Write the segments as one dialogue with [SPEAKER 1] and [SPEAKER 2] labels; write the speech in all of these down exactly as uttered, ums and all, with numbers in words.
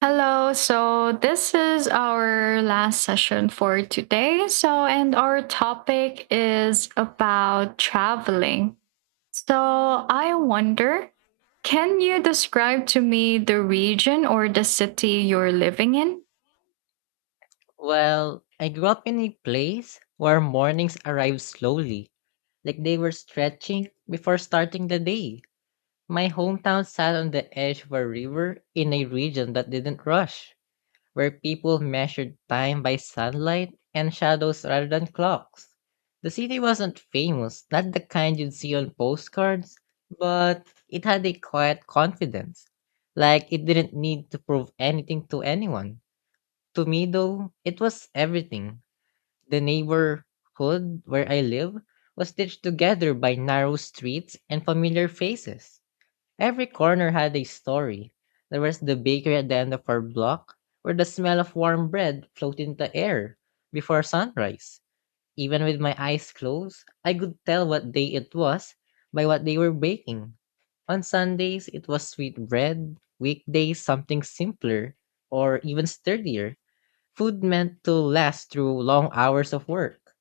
[SPEAKER 1] Hello. So, this is our last session for today. So, and our topic is about traveling. So, I wonder, can you describe to me the region or the city you're living in?
[SPEAKER 2] Well, I grew up in a place where mornings arrived slowly, like they were stretching before starting the day. My hometown sat on the edge of a river in a region that didn't rush, where people measured time by sunlight and shadows rather than clocks. The city wasn't famous, not the kind you'd see on postcards, but it had a quiet confidence. Like it didn't need to prove anything to anyone. To me, though, it was everything the neighborhood where I live was stitched together by narrow streets and familiar faces. Every corner had a story. There was the bakery at the end of our block, where the smell of warm bread floated in the air before sunrise. Even with my eyes closed, I could tell what day it was by what they were baking. On Sundays, it was sweet bread, weekdays, something simpler or even sturdier. Food meant to last through long hours of work.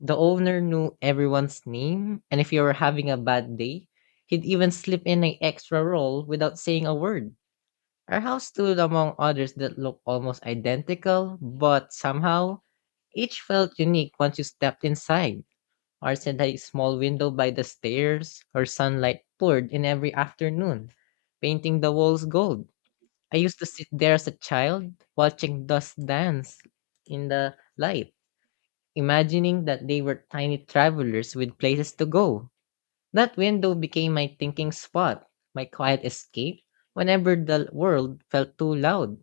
[SPEAKER 2] The owner knew everyone's name, and if you were having a bad day, he'd even slip in an extra roll without saying a word. Our house stood among others that looked almost identical, but somehow each felt unique once you stepped inside. Ours had a small window by the stairs, where sunlight poured in every afternoon, painting the walls gold. I used to sit there as a child, watching dust dance in the light imagining that they were tiny travelers with places to go. That window became my thinking spot, my quiet escape whenever the world felt too loud.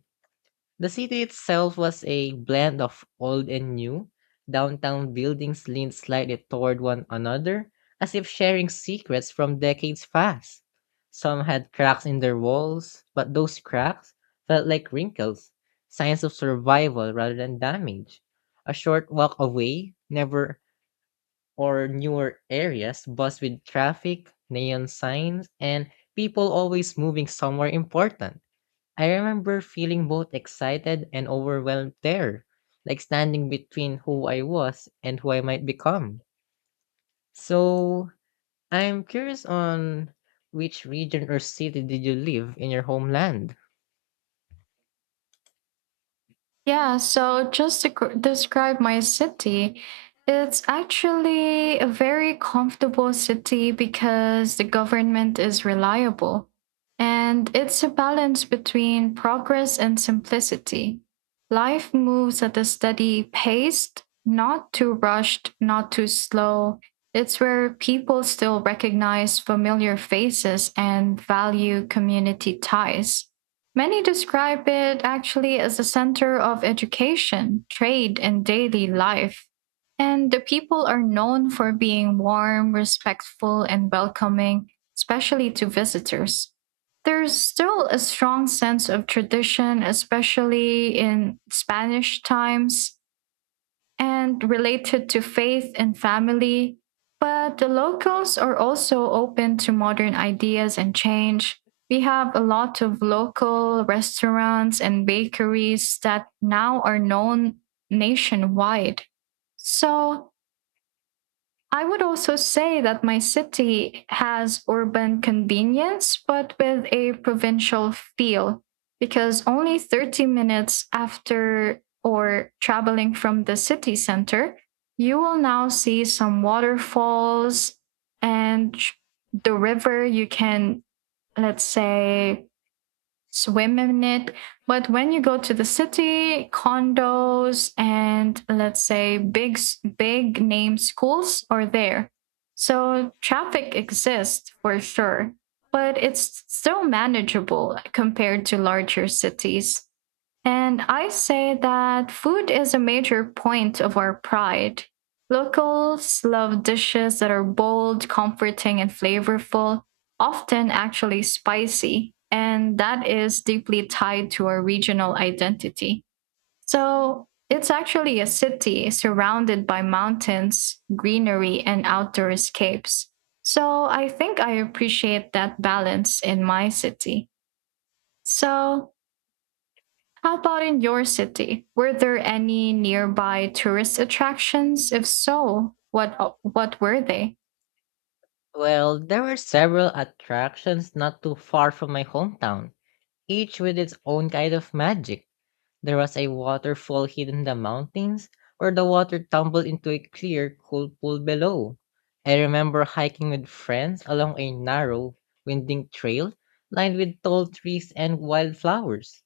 [SPEAKER 2] The city itself was a blend of old and new. Downtown buildings leaned slightly toward one another, as if sharing secrets from decades past. Some had cracks in their walls, but those cracks felt like wrinkles, signs of survival rather than damage. A short walk away, never or newer areas buzzed with traffic, neon signs, and people always moving somewhere important. I remember feeling both excited and overwhelmed there, like standing between who I was and who I might become. So, I'm curious on which region or city did you live in your homeland?
[SPEAKER 1] Yeah, so just to gr- describe my city, it's actually a very comfortable city because the government is reliable. And it's a balance between progress and simplicity. Life moves at a steady pace, not too rushed, not too slow. It's where people still recognize familiar faces and value community ties. Many describe it actually as a center of education, trade, and daily life. And the people are known for being warm, respectful, and welcoming, especially to visitors. There's still a strong sense of tradition, especially in Spanish times and related to faith and family. But the locals are also open to modern ideas and change. We have a lot of local restaurants and bakeries that now are known nationwide. So I would also say that my city has urban convenience, but with a provincial feel, because only thirty minutes after or traveling from the city center, you will now see some waterfalls and the river. You can, let's say, swim in it. But when you go to the city, condos and, let's say, big big name schools are there. So traffic exists for sure, but it's still manageable compared to larger cities. And I say that food is a major point of our pride. Locals love dishes that are bold, comforting, and flavorful, often actually spicy, and that is deeply tied to our regional identity. So it's actually a city surrounded by mountains, greenery, and outdoor escapes. So I think I appreciate that balance in my city. So, how about in your city? Were there any nearby tourist attractions? If so, what what were they?
[SPEAKER 2] Well, there were several attractions not too far from my hometown, each with its own kind of magic. There was a waterfall hidden in the mountains where the water tumbled into a clear, cool pool below. I remember hiking with friends along a narrow, winding trail lined with tall trees and wildflowers.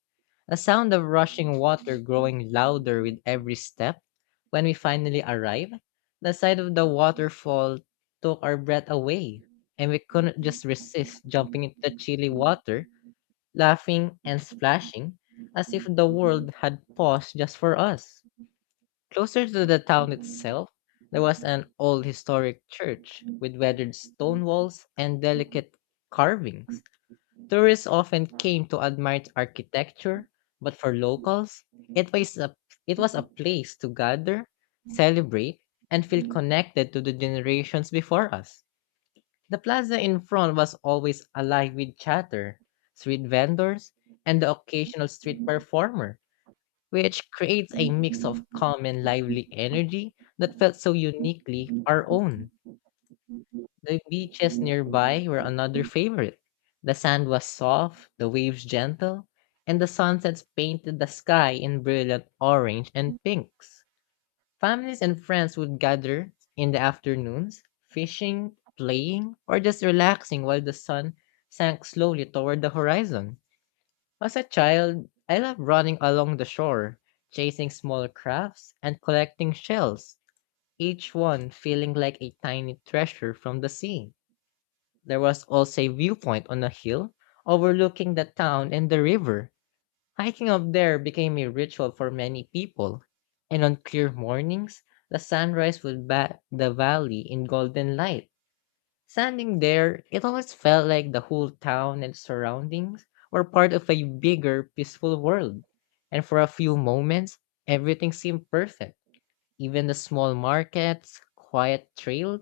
[SPEAKER 2] The sound of rushing water growing louder with every step. When we finally arrived, the sight of the waterfall took our breath away, and we couldn't just resist jumping into the chilly water laughing and splashing as if the world had paused just for us. Closer to the town itself, there was an old historic church with weathered stone walls and delicate carvings. Tourists often came to admire its architecture, but for locals, it was a, it was a place to gather, celebrate, and feel connected to the generations before us. The plaza in front was always alive with chatter, street vendors, and the occasional street performer, which creates a mix of calm and lively energy that felt so uniquely our own. The beaches nearby were another favorite. The sand was soft, the waves gentle, and the sunsets painted the sky in brilliant orange and pinks. Families and friends would gather in the afternoons, fishing, playing, or just relaxing while the sun sank slowly toward the horizon. As a child, I loved running along the shore, chasing small crafts, and collecting shells, each one feeling like a tiny treasure from the sea. There was also a viewpoint on a hill overlooking the town and the river. Hiking up there became a ritual for many people, and on clear mornings, the sunrise would bat the valley in golden light. Standing there, it almost felt like the whole town and surroundings were part of a bigger, peaceful world, and for a few moments, everything seemed perfect. Even the small markets, quiet trails,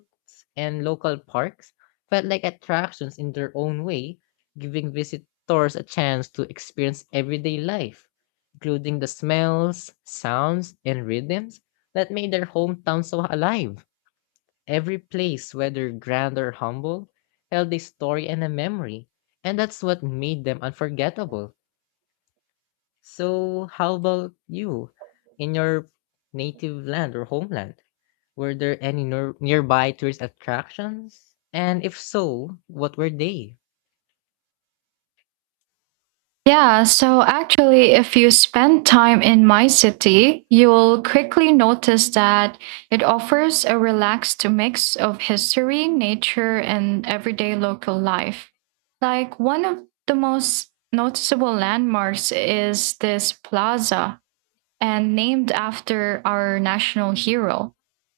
[SPEAKER 2] and local parks felt like attractions in their own way, giving visitors a chance to experience everyday life, including the smells, sounds, and rhythms that made their hometown so alive. Every place, whether grand or humble, held a story and a memory, and that's what made them unforgettable. So, how about you in your native land or homeland? Were there any nor- nearby tourist attractions? And if so, what were they?
[SPEAKER 1] Yeah, so actually, if you spend time in my city, you'll quickly notice that it offers a relaxed mix of history, nature, and everyday local life. Like, one of the most noticeable landmarks is this plaza, and named after our national hero.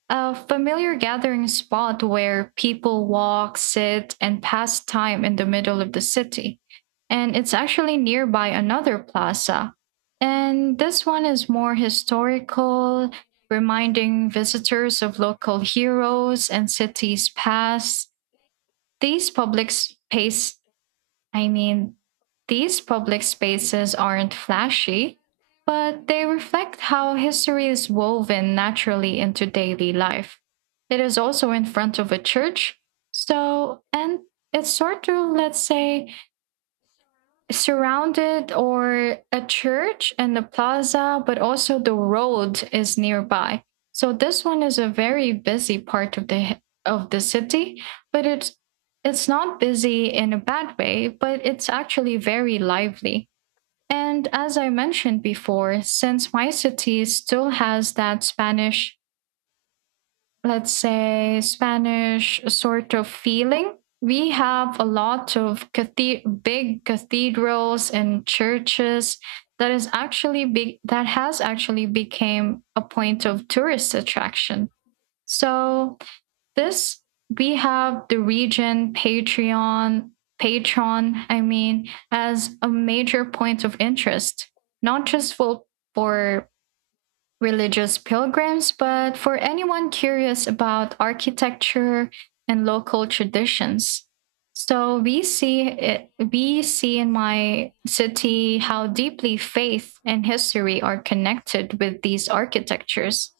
[SPEAKER 1] A familiar gathering spot where people walk, sit, and pass time in the middle of the city. And it's actually nearby another plaza. And this one is more historical, reminding visitors of local heroes and cities past. These public space I mean, these public spaces aren't flashy, but they reflect how history is woven naturally into daily life. It is also in front of a church, so, and it's sort of, let's say, surrounded, or a church and the plaza, but also the road is nearby. So this one is a very busy part of the of the city, but it's it's not busy in a bad way, but it's actually very lively. And as I mentioned before, since my city still has that Spanish, let's say Spanish sort of feeling. We have a lot of cathe- big cathedrals and churches that is actually be- that has actually became a point of tourist attraction. So this, we have the region Patreon patron I mean as a major point of interest, not just for for religious pilgrims, but for anyone curious about architecture and local traditions. So we see it, we see in my city how deeply faith and history are connected with these architectures.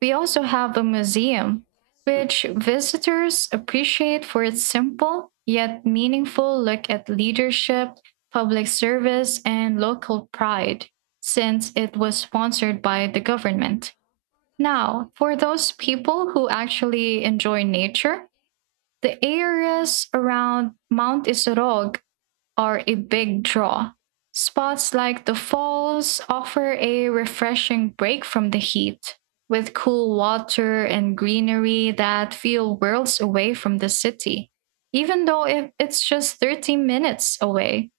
[SPEAKER 1] We also have the museum, which visitors appreciate for its simple yet meaningful look at leadership, public service, and local pride, since it was sponsored by the government. Now, for those people who actually enjoy nature, the areas around Mount Isorog are a big draw. Spots like the falls offer a refreshing break from the heat, with cool water and greenery that feel worlds away from the city. Even though if it's just thirty minutes away,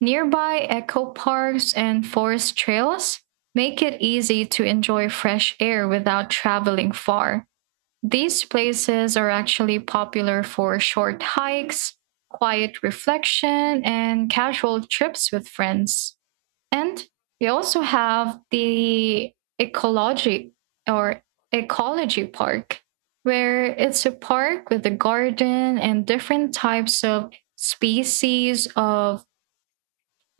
[SPEAKER 1] nearby eco parks and forest trails make it easy to enjoy fresh air without traveling far. These places are actually popular for short hikes, quiet reflection, and casual trips with friends. And we also have the ecology or ecology park, where it's a park with a garden and different types of species of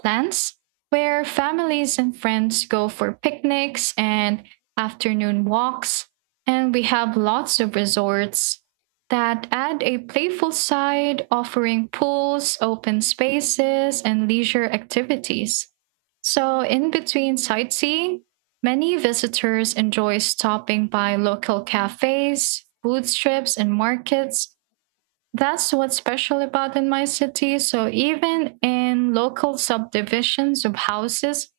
[SPEAKER 1] plans, where families and friends go for picnics and afternoon walks. And we have lots of resorts that add a playful side, offering pools, open spaces, and leisure activities. So, in between sightseeing, many visitors enjoy stopping by local cafes, food strips, and markets. That's what's special about in my city. So even in local subdivisions of houses,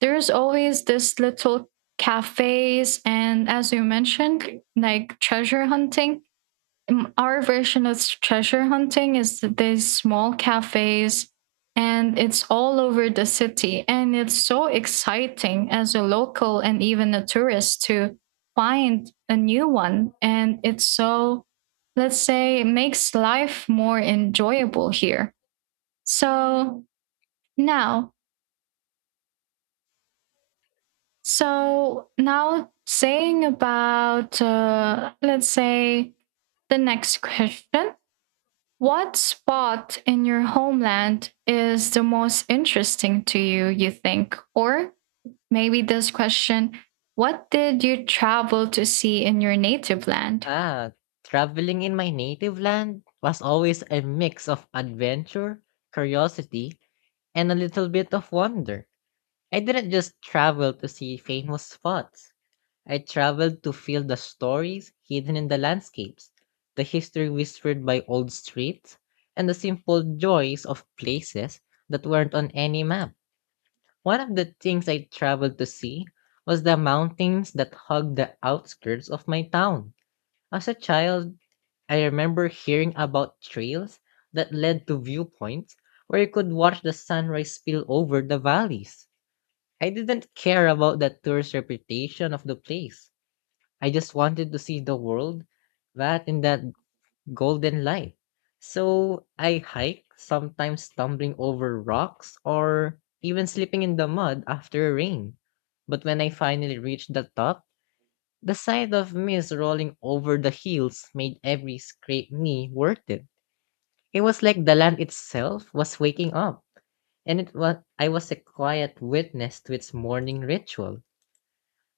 [SPEAKER 1] there's always this little cafes, and as you mentioned, like treasure hunting. Um, Our version of treasure hunting is that there's small cafes and it's all over the city. And it's so exciting as a local and even a tourist to find a new one. And it's so, let's say, it makes life more enjoyable here. So now, so now saying about, uh, let's say, the next question. What spot in your homeland is the most interesting to you, you think? Or maybe this question: what did you travel to see in your native land?
[SPEAKER 2] Ah, traveling in my native land was always a mix of adventure, curiosity, and a little bit of wonder. I didn't just travel to see famous spots. I traveled to feel the stories hidden in the landscapes, the history whispered by old streets, and the simple joys of places that weren't on any map. One of the things I traveled to see was the mountains that hug the outskirts of my town. As a child, I remember hearing about trails that led to viewpoints where you could watch the sunrise spill over the valleys. I didn't care about the tourist reputation of the place. I just wanted to see the world that in that golden light. So I hike, sometimes stumbling over rocks or even slipping in the mud after rain. But when I finally reached the top, the sight of mist rolling over the hills made every scraped knee worth it. It was like the land itself was waking up, and it was I was a quiet witness to its morning ritual.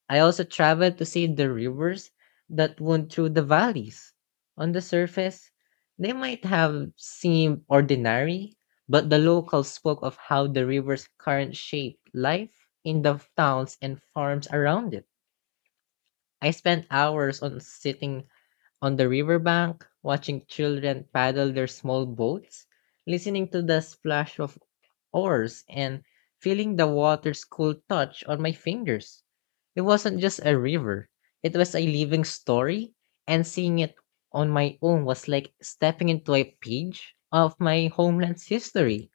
[SPEAKER 2] I also traveled to see the rivers that wound through the valleys. On the surface, they might have seemed ordinary, but the locals spoke of how the river's current shaped life in the towns and farms around it. I spent hours on sitting on the riverbank, watching children paddle their small boats, listening to the splash of oars and feeling the water's cool touch on my fingers. It wasn't just a river, it was a living story, and seeing it on my own was like stepping into a page of my homeland's history.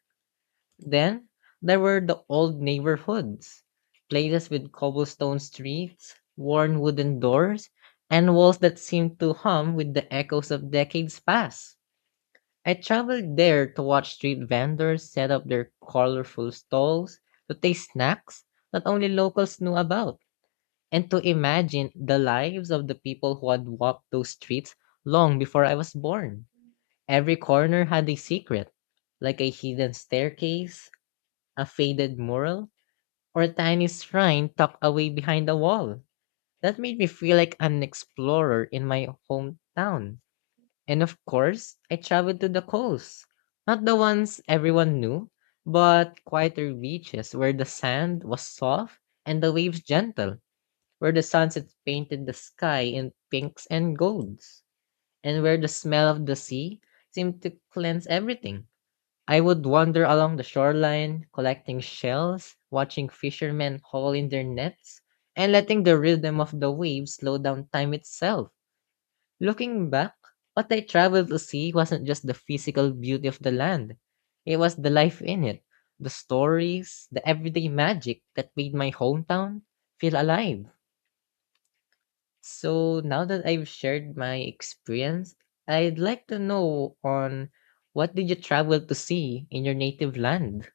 [SPEAKER 2] Then there were the old neighborhoods, places with cobblestone streets, worn wooden doors, and walls that seemed to hum with the echoes of decades past. I traveled there to watch street vendors set up their colorful stalls, to taste snacks that only locals knew about, and to imagine the lives of the people who had walked those streets long before I was born. Every corner had a secret, like a hidden staircase, a faded mural, or a tiny shrine tucked away behind a wall. That made me feel like an explorer in my hometown. And of course, I traveled to the coast. Not the ones everyone knew, but quieter beaches where the sand was soft and the waves gentle, where the sunset painted the sky in pinks and golds, and where the smell of the sea seemed to cleanse everything. I would wander along the shoreline, collecting shells, watching fishermen haul in their nets, and letting the rhythm of the waves slow down time itself. Looking back, what I traveled to see wasn't just the physical beauty of the land. It was the life in it, the stories, the everyday magic that made my hometown feel alive. So now that I've shared my experience, I'd like to know on what did you travel to see in your native land?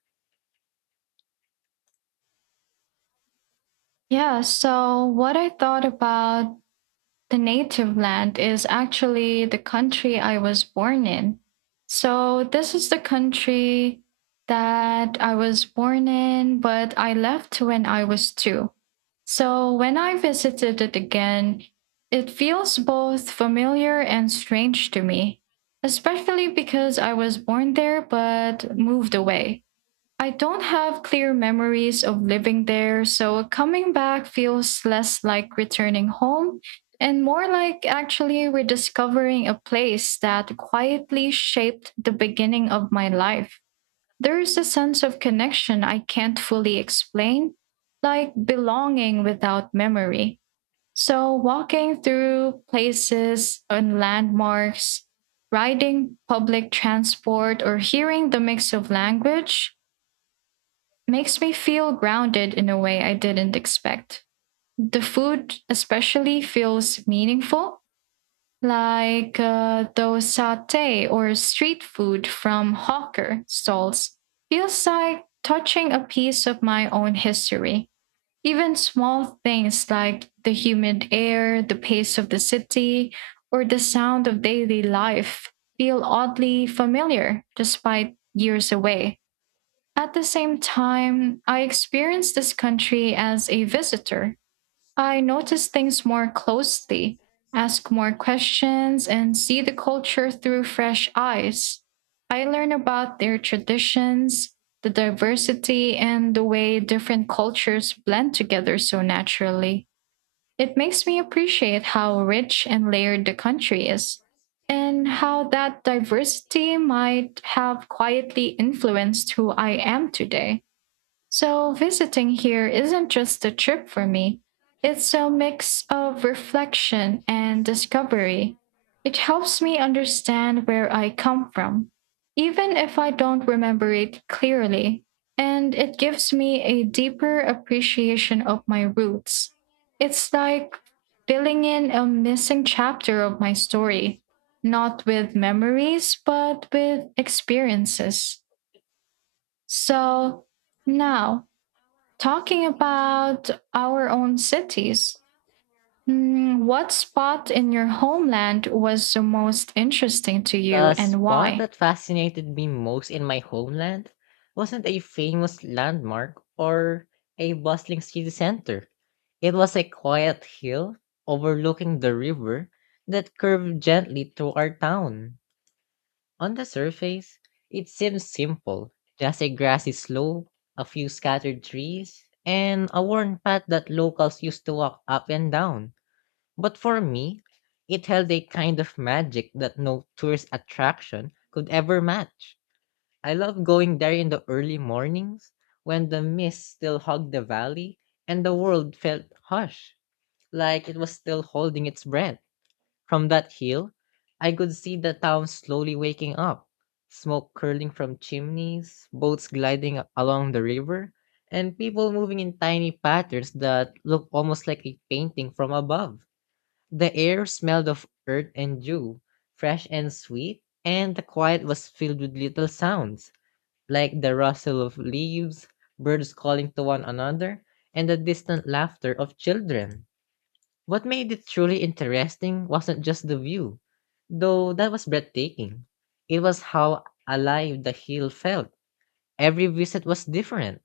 [SPEAKER 1] Yeah, so what I thought about, the native land is actually the country I was born in. So, this is the country that I was born in, but I left when I was two. So, when I visited it again, it feels both familiar and strange to me, especially because I was born there but moved away. I don't have clear memories of living there, so coming back feels less like returning home and more like actually rediscovering a place that quietly shaped the beginning of my life. There is a sense of connection I can't fully explain, like belonging without memory. So, walking through places and landmarks, riding public transport, or hearing the mix of language makes me feel grounded in a way I didn't expect. The food, especially, feels meaningful, like uh, those satay or street food from hawker stalls. Feels like touching a piece of my own history. Even small things like the humid air, the pace of the city, or the sound of daily life feel oddly familiar despite years away. At the same time, I experienced this country as a visitor. I notice things more closely, ask more questions, and see the culture through fresh eyes. I learn about their traditions, the diversity, and the way different cultures blend together so naturally. It makes me appreciate how rich and layered the country is, and how that diversity might have quietly influenced who I am today. So, visiting here isn't just a trip for me, it's a mix of reflection and discovery. It helps me understand where I come from, even if I don't remember it clearly, and it gives me a deeper appreciation of my roots. It's like filling in a missing chapter of my story, not with memories, but with experiences. So, now, talking about our own cities, mm, what spot in your homeland was the most interesting to you
[SPEAKER 2] The
[SPEAKER 1] and
[SPEAKER 2] spot
[SPEAKER 1] why?
[SPEAKER 2] that fascinated me most in my homeland wasn't a famous landmark or a bustling city center. It was a quiet hill overlooking the river that curved gently through our town. On the surface, it seemed simple just a grassy slope, a few scattered trees, and a worn path that locals used to walk up and down. But for me, it held a kind of magic that no tourist attraction could ever match. I love going there in the early mornings when the mist still hugged the valley and the world felt hush, like it was still holding its breath. From that hill, I could see the town slowly waking up, smoke curling from chimneys, boats gliding a- along the river, and people moving in tiny patterns that looked almost like a painting from above. The air smelled of earth and dew, fresh and sweet, and the quiet was filled with little sounds, like the rustle of leaves, birds calling to one another, and the distant laughter of children. What made it truly interesting wasn't just the view, though that was breathtaking. It was how alive the hill felt. Every visit was different.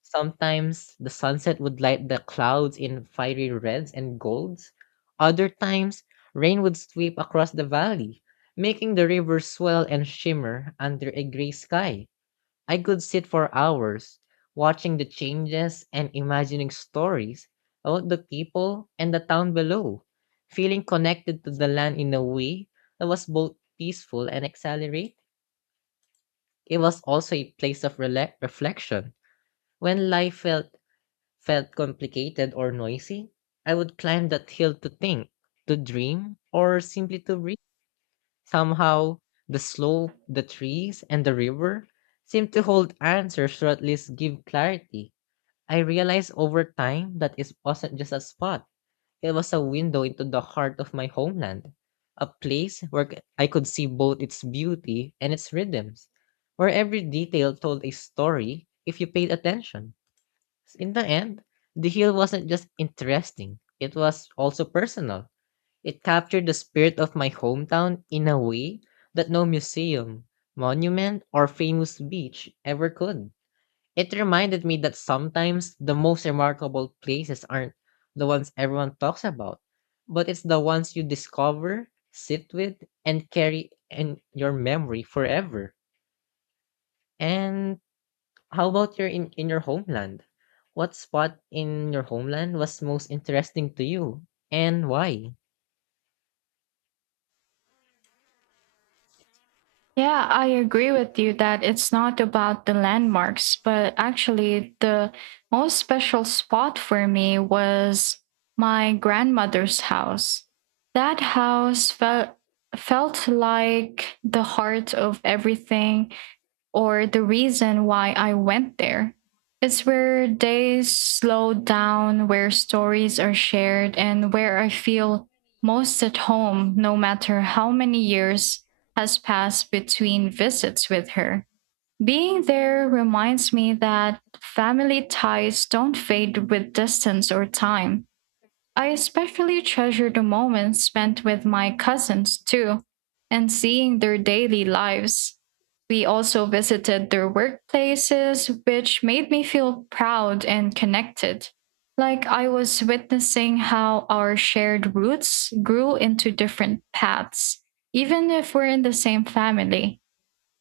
[SPEAKER 2] Sometimes the sunset would light the clouds in fiery reds and golds. Other times, rain would sweep across the valley, making the river swell and shimmer under a gray sky. I could sit for hours, watching the changes and imagining stories about the people and the town below, feeling connected to the land in a way that was both peaceful and exhilarating. It was also a place of rela- reflection. When life felt felt complicated or noisy, I would climb that hill to think, to dream, or simply to breathe. Somehow, the slope, the trees, and the river seemed to hold answers, or at least give clarity. I realized over time that it wasn't just a spot, it was a window into the heart of my homeland, a place where c- I could see both its beauty and its rhythms, where every detail told a story if you paid attention. In the end, the heel wasn't just interesting, it was also personal. It captured the spirit of my hometown in a way that no museum, monument, or famous beach ever could. It reminded me that sometimes the most remarkable places aren't the ones everyone talks about, but it's the ones you discover, sit with, and carry in your memory forever. And how about your in in your homeland? What spot in your homeland was most interesting to you, and why?
[SPEAKER 1] Yeah, I agree with you that it's not about the landmarks, but actually, the most special spot for me was my grandmother's house. That house felt felt like the heart of everything, or the reason why I went there. It's where they slow down, where stories are shared, and where I feel most at home, no matter how many years has passed between visits with her. Being there reminds me that family ties don't fade with distance or time. I especially treasure the moments spent with my cousins too, and seeing their daily lives. We also visited their workplaces, which made me feel proud and connected, like I was witnessing how our shared roots grew into different paths, even if we're in the same family.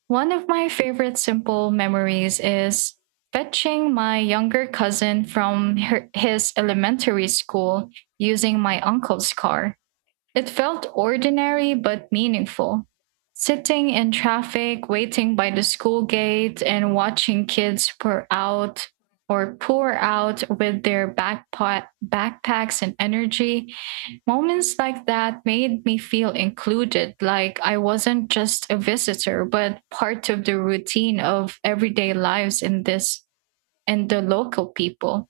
[SPEAKER 1] One of my favorite simple memories is fetching my younger cousin from her, his elementary school using my uncle's car. It felt ordinary but meaningful. Sitting in traffic, waiting by the school gate, and watching kids pour out, or pour out with their backpa- backpacks and energy. Moments like that made me feel included, like I wasn't just a visitor, but part of the routine of everyday lives in this and the local people.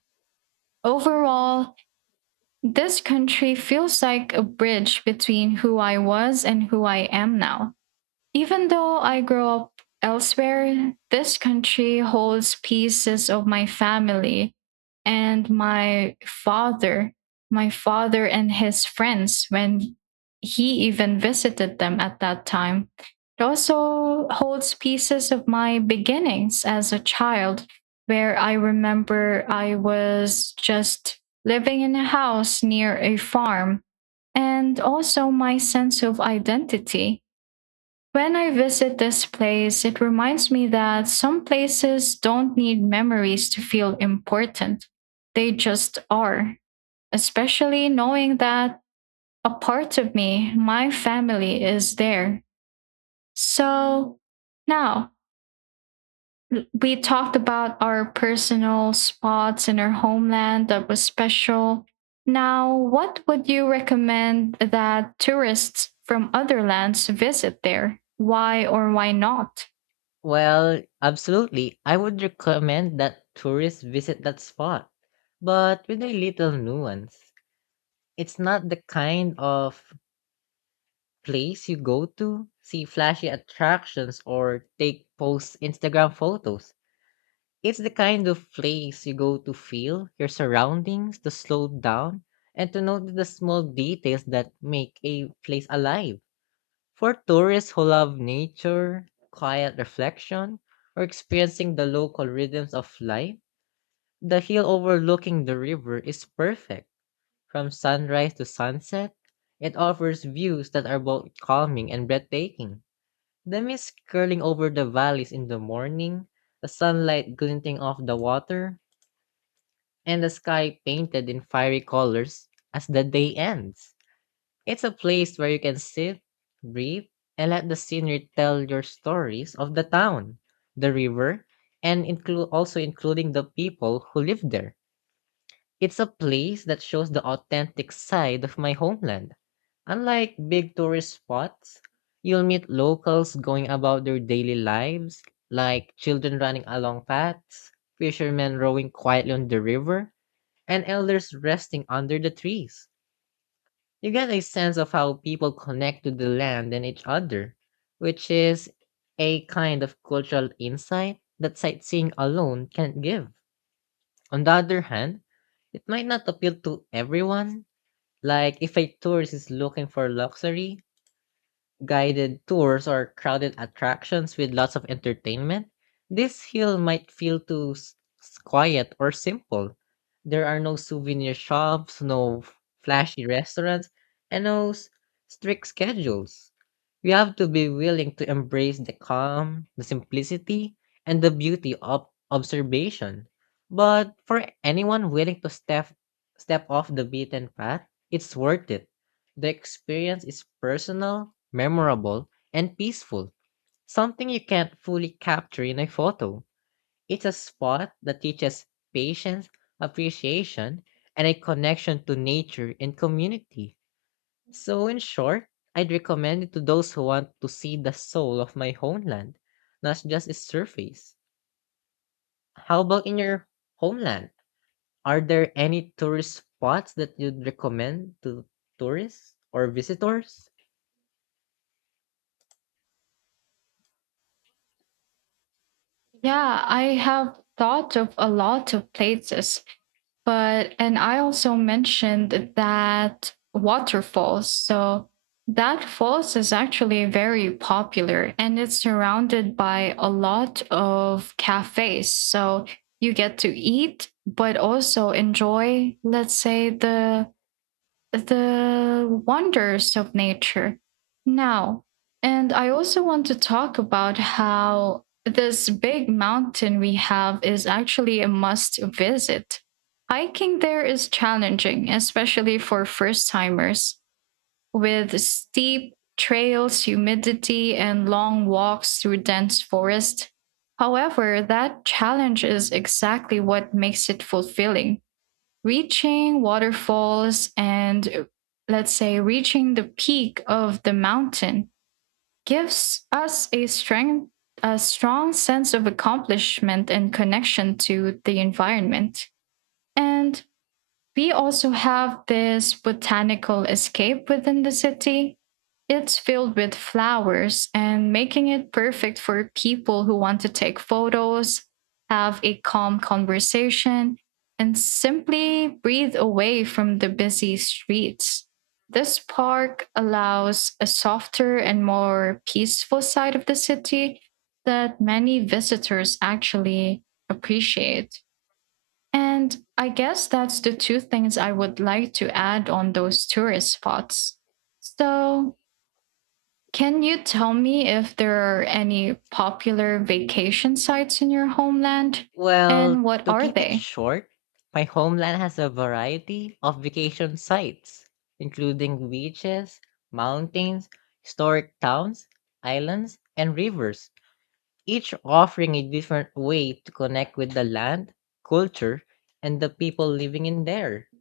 [SPEAKER 1] Overall, this country feels like a bridge between who I was and who I am now. Even though I grow up elsewhere, this country holds pieces of my family and my father, my father and his friends when he even visited them at that time. It also holds pieces of my beginnings as a child, where I remember I was just living in a house near a farm, and also my sense of identity. When I visit this place, it reminds me that some places don't need memories to feel important. They just are, especially knowing that a part of me, my family, is there. So now, l- we talked about our personal spots in our homeland that was special. Now, what would you recommend that tourists from other lands visit there? Why or why not?
[SPEAKER 2] Well, absolutely. I would recommend that tourists visit that spot, but with a little nuance. It's not the kind of place you go to see flashy attractions or take post Instagram photos. It's the kind of place you go to feel your surroundings, to slow down, and to notice the small details that make a place alive. For tourists who love nature, quiet reflection, or experiencing the local rhythms of life, the hill overlooking the river is perfect. From sunrise to sunset, it offers views that are both calming and breathtaking. The mist curling over the valleys in the morning, the sunlight glinting off the water, and the sky painted in fiery colors as the day ends. It's a place where you can sit, breathe, and let the scenery tell your stories of the town, the river, and include also including the people who live there. It's a place that shows the authentic side of my homeland. Unlike big tourist spots, you'll meet locals going about their daily lives, like children running along paths, fishermen rowing quietly on the river, and elders resting under the trees. You get a sense of how people connect to the land and each other, which is a kind of cultural insight that sightseeing alone can't give. On the other hand, it might not appeal to everyone. Like, if a tourist is looking for luxury, guided tours, or crowded attractions with lots of entertainment, this hill might feel too s- s- quiet or simple. There are no souvenir shops, no f- flashy restaurants, and no s- strict schedules. You have to be willing to embrace the calm, the simplicity, and the beauty of observation. But for anyone willing to step step off the beaten path, it's worth it. The experience is personal, memorable, and peaceful, something you can't fully capture in a photo. It's a spot that teaches patience, appreciation, and a connection to nature and community. So, in short, I'd recommend it to those who want to see the soul of my homeland, not just its surface. How about in your homeland? Are there any tourist spots that you'd recommend to tourists or visitors?
[SPEAKER 1] Yeah, I have thought of a lot of places, but and I also mentioned that waterfalls. So that falls is actually very popular and it's surrounded by a lot of cafes. So you get to eat, but also enjoy, let's say, the the wonders of nature now. And I also want to talk about how this big mountain we have is actually a must visit. Hiking there is challenging, especially for first timers, with steep trails, humidity, and long walks through dense forest. However, that challenge is exactly what makes it fulfilling, reaching waterfalls and, let's say, reaching the peak of the mountain gives us a strength a strong sense of accomplishment and connection to the environment. And we also have this botanical escape within the city. It's filled with flowers and making it perfect for people who want to take photos, have a calm conversation, and simply breathe away from the busy streets. This park allows a softer and more peaceful side of the city that many visitors actually appreciate. And I guess that's the two things I would like to add on those tourist spots. So, can you tell me if there are any popular vacation sites in your homeland and
[SPEAKER 2] Well,
[SPEAKER 1] what
[SPEAKER 2] to
[SPEAKER 1] are
[SPEAKER 2] keep it
[SPEAKER 1] they?
[SPEAKER 2] short, my homeland has a variety of vacation sites, including beaches, mountains, historic towns, islands, and rivers, each offering a different way to connect with the land, culture, and the people living in there.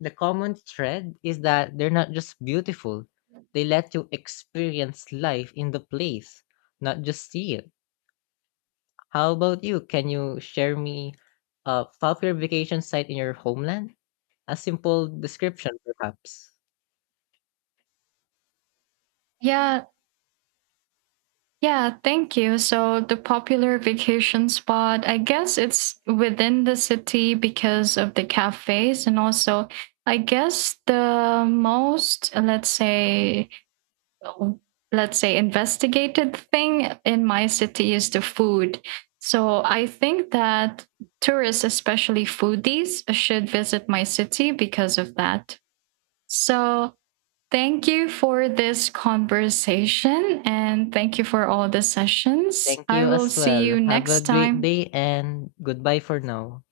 [SPEAKER 2] The common thread is that they're not just beautiful, they let you experience life in the place, not just see it. How about you? Can you share me a popular vacation site in your homeland? A simple description, perhaps.
[SPEAKER 1] Yeah, yeah, thank you. So, the popular vacation spot, I guess it's within the city because of the cafes, and also I guess the most, let's say, let's say investigated thing in my city is the food. So I think that tourists, especially foodies, should visit my city because of that. So thank you for this conversation and thank you for all the sessions.
[SPEAKER 2] Thank
[SPEAKER 1] I
[SPEAKER 2] you
[SPEAKER 1] will
[SPEAKER 2] as
[SPEAKER 1] see
[SPEAKER 2] well.
[SPEAKER 1] you
[SPEAKER 2] Have a
[SPEAKER 1] next
[SPEAKER 2] great
[SPEAKER 1] time.
[SPEAKER 2] day, and goodbye for now.